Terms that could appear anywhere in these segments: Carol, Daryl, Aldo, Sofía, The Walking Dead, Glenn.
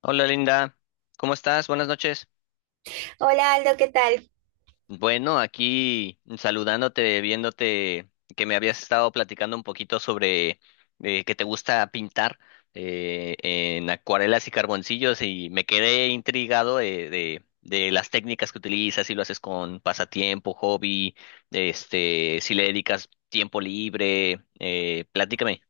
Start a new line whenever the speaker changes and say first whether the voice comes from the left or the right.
left: Hola Linda, ¿cómo estás? Buenas noches.
right: Hola Aldo, ¿qué tal?
left: Bueno, aquí saludándote, viéndote que me habías estado platicando un poquito sobre que te gusta pintar en acuarelas y carboncillos y me quedé intrigado de las técnicas que utilizas, si lo haces con pasatiempo, hobby, este, si le dedicas tiempo libre, platícame.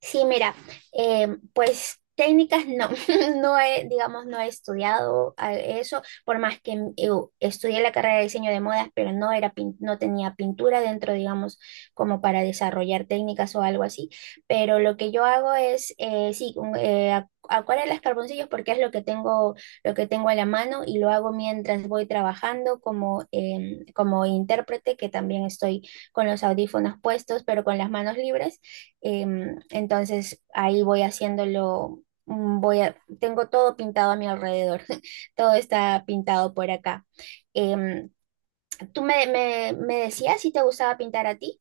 right: Sí, mira, eh, pues técnicas no, no he, digamos, no he estudiado eso, por más que estudié la carrera de diseño de modas, pero no era, no tenía pintura dentro, digamos, como para desarrollar técnicas o algo así, pero lo que yo hago es, sí, acuarelas, carboncillos, porque es lo que tengo a la mano y lo hago mientras voy trabajando como, como intérprete, que también estoy con los audífonos puestos, pero con las manos libres. Entonces ahí voy haciéndolo, voy a, tengo todo pintado a mi alrededor, todo está pintado por acá. Em, tú me decías si te gustaba pintar a ti.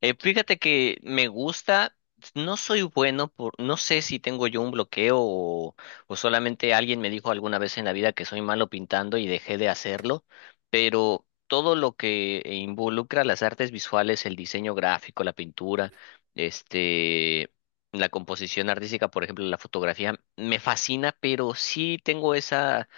left: Fíjate que me gusta, no soy bueno por, no sé si tengo yo un bloqueo o solamente alguien me dijo alguna vez en la vida que soy malo pintando y dejé de hacerlo, pero todo lo que involucra las artes visuales, el diseño gráfico, la pintura, este, la composición artística, por ejemplo, la fotografía, me fascina, pero sí tengo esa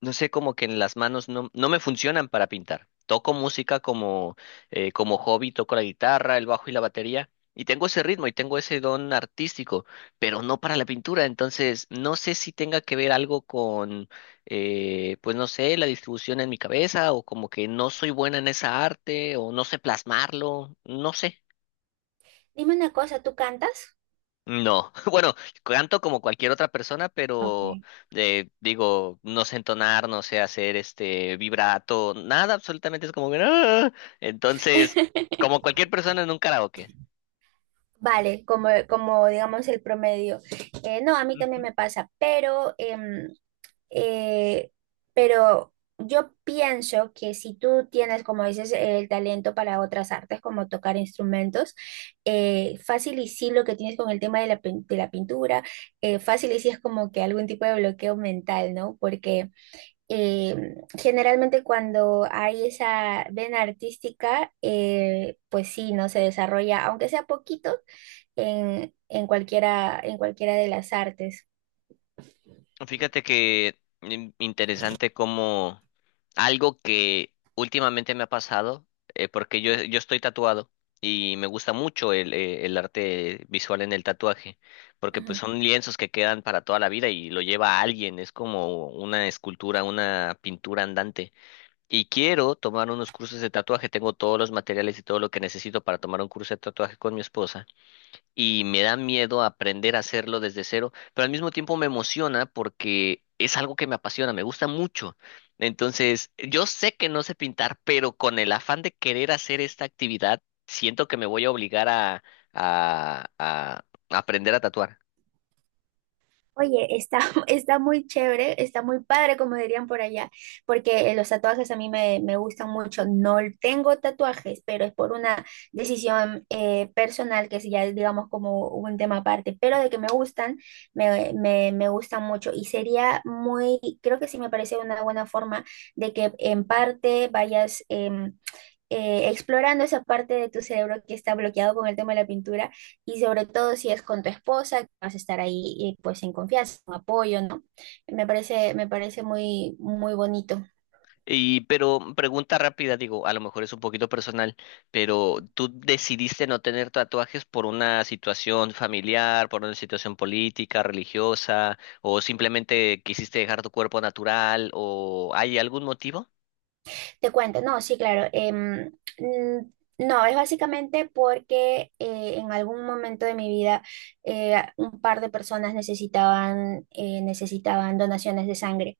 left: no sé, como que en las manos no, no me funcionan para pintar. Toco música como, como hobby, toco la guitarra, el bajo y la batería, y tengo ese ritmo y tengo ese don artístico, pero no para la pintura. Entonces, no sé si tenga que ver algo con, pues no sé, la distribución en mi cabeza, o como que no soy buena en esa arte, o no sé plasmarlo, no sé.
right: Dime una cosa, ¿tú cantas?
left: No, bueno, canto como cualquier otra persona, pero
right: Okay.
left: digo, no sé entonar, no sé hacer este vibrato, nada, absolutamente es como que "Ah". Entonces, como cualquier persona en un karaoke.
right: Vale, como, como digamos el promedio. No, a mí también me pasa, pero Eh, pero yo pienso que si tú tienes, como dices, el talento para otras artes, como tocar instrumentos, fácil y sí lo que tienes con el tema de la, de la pintura, fácil y sí es como que algún tipo de bloqueo mental, ¿no? Porque generalmente cuando hay esa vena artística, pues sí, ¿no? Se desarrolla, aunque sea poquito, en cualquiera de las artes.
left: Fíjate que interesante como algo que últimamente me ha pasado, porque yo estoy tatuado y me gusta mucho el arte visual en el tatuaje, porque pues son lienzos que quedan para toda la vida y lo lleva alguien, es como una escultura, una pintura andante. Y quiero tomar unos cursos de tatuaje, tengo todos los materiales y todo lo que necesito para tomar un curso de tatuaje con mi esposa y me da miedo aprender a hacerlo desde cero, pero al mismo tiempo me emociona porque es algo que me apasiona, me gusta mucho. Entonces, yo sé que no sé pintar, pero con el afán de querer hacer esta actividad, siento que me voy a obligar a aprender a tatuar.
right: Oye, está, está muy chévere, está muy padre, como dirían por allá, porque los tatuajes a mí me, me gustan mucho. No tengo tatuajes, pero es por una decisión personal, que es ya, digamos, como un tema aparte, pero de que me gustan, me gustan mucho. Y sería muy, creo que sí me parece una buena forma de que en parte vayas explorando esa parte de tu cerebro que está bloqueado con el tema de la pintura y sobre todo si es con tu esposa, que vas a estar ahí pues en confianza, con apoyo, ¿no? Me parece muy, muy bonito.
left: Y, pero pregunta rápida, digo, a lo mejor es un poquito personal, pero ¿tú decidiste no tener tatuajes por una situación familiar, por una situación política, religiosa, o simplemente quisiste dejar tu cuerpo natural, o hay algún motivo?
right: Te cuento, no, sí, claro. Mm, no, es básicamente porque en algún momento de mi vida un par de personas necesitaban, necesitaban donaciones de sangre.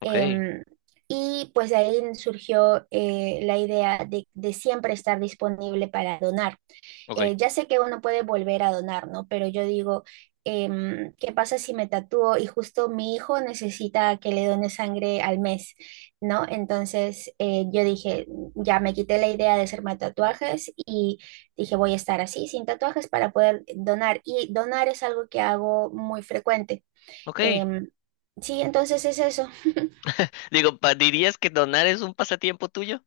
left: Ok,
right: Em, y pues de ahí surgió la idea de siempre estar disponible para donar.
left: ok,
right: Ya sé que uno puede volver a donar, ¿no? Pero yo digo, ¿qué pasa si me tatúo y justo mi hijo necesita que le done sangre al mes, ¿no? Entonces yo dije, ya me quité la idea de hacerme tatuajes y dije, voy a estar así, sin tatuajes, para poder donar. Y donar es algo que hago muy frecuente.
left: ok.
right: Em, sí, entonces es eso.
left: Digo, ¿dirías que donar es un pasatiempo tuyo?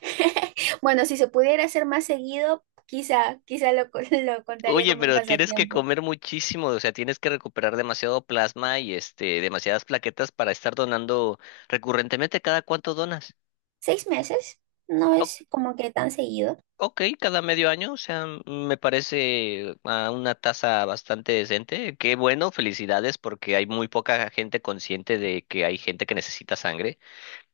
right: Bueno, si se pudiera hacer más seguido, quizá, lo contaría
left: Oye,
right: como un
left: pero tienes que
right: pasatiempo.
left: comer muchísimo, o sea, tienes que recuperar demasiado plasma y este, demasiadas plaquetas para estar donando recurrentemente. ¿Cada cuánto donas?
right: Seis meses no es como que tan seguido.
left: Ok, cada medio año, o sea, me parece a una tasa bastante decente. Qué bueno, felicidades, porque hay muy poca gente consciente de que hay gente que necesita sangre.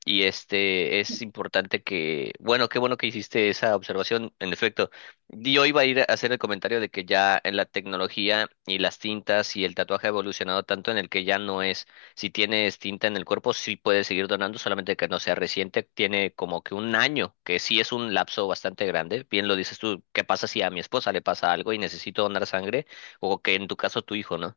left: Y este es importante que, bueno, qué bueno que hiciste esa observación, en efecto. Yo iba a ir a hacer el comentario de que ya en la tecnología y las tintas y el tatuaje ha evolucionado tanto en el que ya no es, si tienes tinta en el cuerpo, sí puedes seguir donando, solamente que no sea reciente, tiene como que un año, que sí es un lapso bastante grande. Bien lo dices tú, ¿qué pasa si a mi esposa le pasa algo y necesito donar sangre? O que en tu caso tu hijo, ¿no?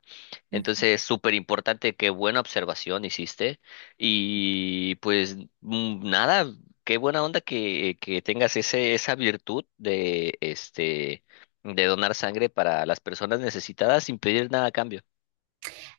left: Entonces, súper importante, qué buena observación hiciste. Y pues mm, nada, qué buena onda que tengas ese, esa virtud de este de donar sangre para las personas necesitadas sin pedir nada a cambio.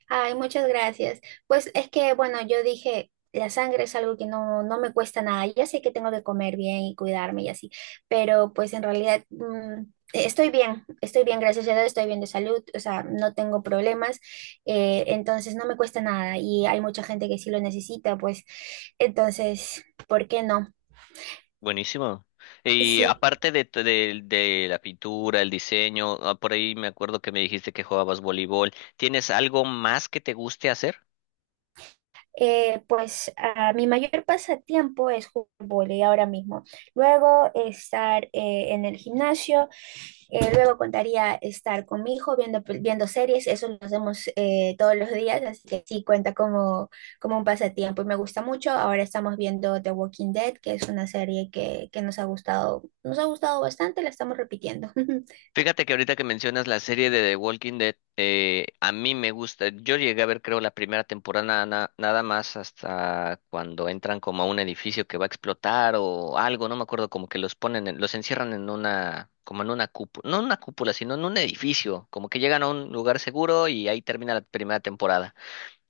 right: Ay, muchas gracias. Pues es que, bueno, yo dije, la sangre es algo que no, no me cuesta nada. Ya sé que tengo que comer bien y cuidarme y así, pero pues en realidad estoy bien, gracias a Dios, estoy bien de salud, o sea, no tengo problemas, entonces no me cuesta nada y hay mucha gente que sí lo necesita, pues entonces, ¿por qué no?
left: Buenísimo. Y
right: Sí.
left: aparte de la pintura, el diseño, ah, por ahí me acuerdo que me dijiste que jugabas voleibol. ¿Tienes algo más que te guste hacer?
right: Pues ah, mi mayor pasatiempo es jugar vóley ahora mismo. Luego estar en el gimnasio, luego contaría estar con mi hijo viendo, viendo series, eso lo hacemos todos los días, así que sí cuenta como, como un pasatiempo y me gusta mucho. Ahora estamos viendo The Walking Dead, que es una serie que nos ha gustado bastante, la estamos repitiendo.
left: Fíjate que ahorita que mencionas la serie de The Walking Dead, a mí me gusta. Yo llegué a ver, creo, la primera temporada nada más hasta cuando entran como a un edificio que va a explotar o algo, no me acuerdo, como que los ponen, los encierran en una, como en una cúpula, no en una cúpula, sino en un edificio, como que llegan a un lugar seguro y ahí termina la primera temporada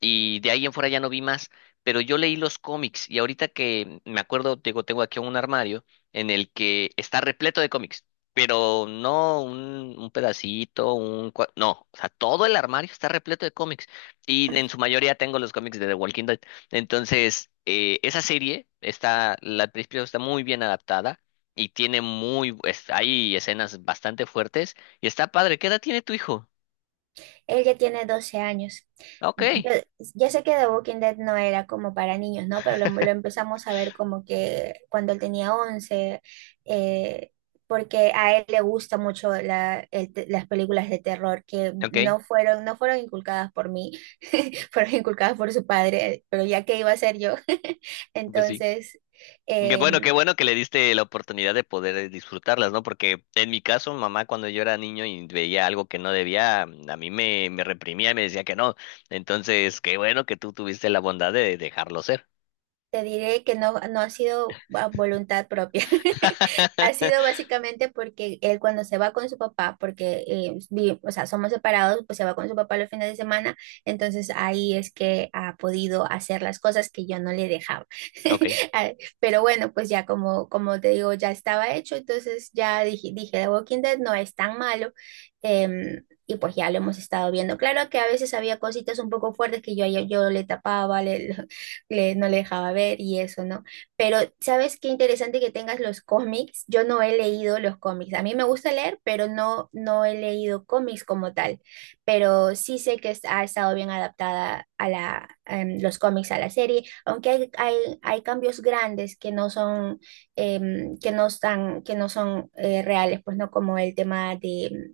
left: y de ahí en fuera ya no vi más, pero yo leí los cómics y ahorita que me acuerdo, digo, tengo aquí un armario en el que está repleto de cómics, pero no un, un pedacito, un... cua- No, o sea, todo el armario está repleto de cómics y en su mayoría tengo los cómics de The Walking Dead. Entonces, esa serie está, la al principio está muy bien adaptada. Y tiene muy, hay escenas bastante fuertes. Y está padre. ¿Qué edad tiene tu hijo?
right: Él ya tiene 12 años.
left: Ok.
right: Yo, ya sé que The Walking Dead no era como para niños, ¿no? Pero lo empezamos a ver como que cuando él tenía 11, eh, porque a él le gusta mucho las películas de terror que
left: Ok.
right: no fueron, no fueron inculcadas por mí, fueron inculcadas por su padre, pero ya que iba a ser yo.
left: Pues sí.
right: Entonces... em,
left: Qué bueno que le diste la oportunidad de poder disfrutarlas, ¿no? Porque en mi caso, mamá cuando yo era niño y veía algo que no debía, a mí me, me reprimía y me decía que no. Entonces, qué bueno que tú tuviste la bondad de dejarlo ser.
right: Te diré que no, no ha sido a voluntad propia. Ha sido básicamente porque él cuando se va con su papá, porque o sea, somos separados, pues se va con su papá los fines de semana, entonces ahí es que ha podido hacer las cosas que yo no le dejaba.
left: Ok,
right: Ah, pero bueno, pues ya como, como te digo, ya estaba hecho, entonces ya dije, dije, The Walking Dead no es tan malo. em, y pues ya lo hemos estado viendo. Claro que a veces había cositas un poco fuertes que yo le tapaba, no le dejaba ver y eso, ¿no? Pero, ¿sabes qué interesante que tengas los cómics? Yo no he leído los cómics. A mí me gusta leer, pero no, no he leído cómics como tal. Pero sí sé que ha estado bien adaptada a la, los cómics a la serie, aunque hay cambios grandes que no son, que no están, que no son reales, pues no como el tema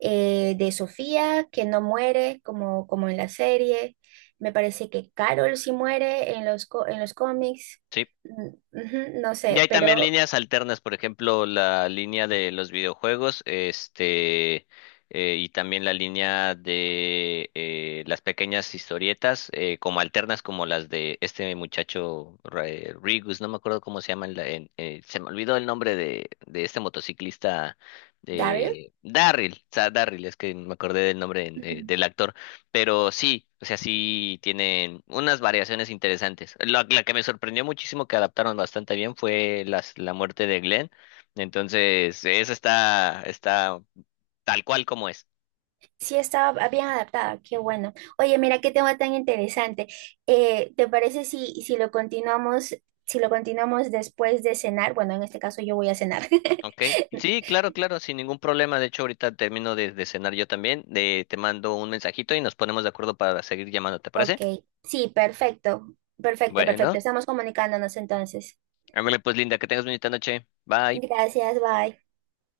right: de Sofía, que no muere como, como en la serie. Me parece que Carol sí muere en los, en los cómics.
left: sí.
right: Mm, no
left: Y
right: sé,
left: hay también
right: pero
left: líneas alternas, por ejemplo, la línea de los videojuegos, este, y también la línea de las pequeñas historietas, como alternas, como las de este muchacho Rigus, no me acuerdo cómo se llama, se me olvidó el nombre de este motociclista,
right: Daryl,
left: Darryl, es que me acordé del nombre
right: ujú,
left: del actor pero sí, o sea, sí tienen unas variaciones interesantes. La que me sorprendió muchísimo que adaptaron bastante bien fue las, la muerte de Glenn. Entonces, esa está, está tal cual como es.
right: sí estaba bien adaptada, qué bueno. Oye, mira qué tema tan interesante. ¿Te parece si, si lo continuamos, si lo continuamos después de cenar? Bueno, en este caso yo voy a cenar.
left: ¿Ok? Sí, claro, claro, sin ningún problema. De hecho, ahorita termino de cenar yo también. De, te mando un mensajito y nos ponemos de acuerdo para seguir llamando, ¿te
right: Ok,
left: parece?
right: sí, perfecto, perfecto,
left: Bueno,
right: perfecto. Estamos comunicándonos entonces.
left: ándale pues, Linda, que tengas bonita noche. Bye.
right: Gracias, bye.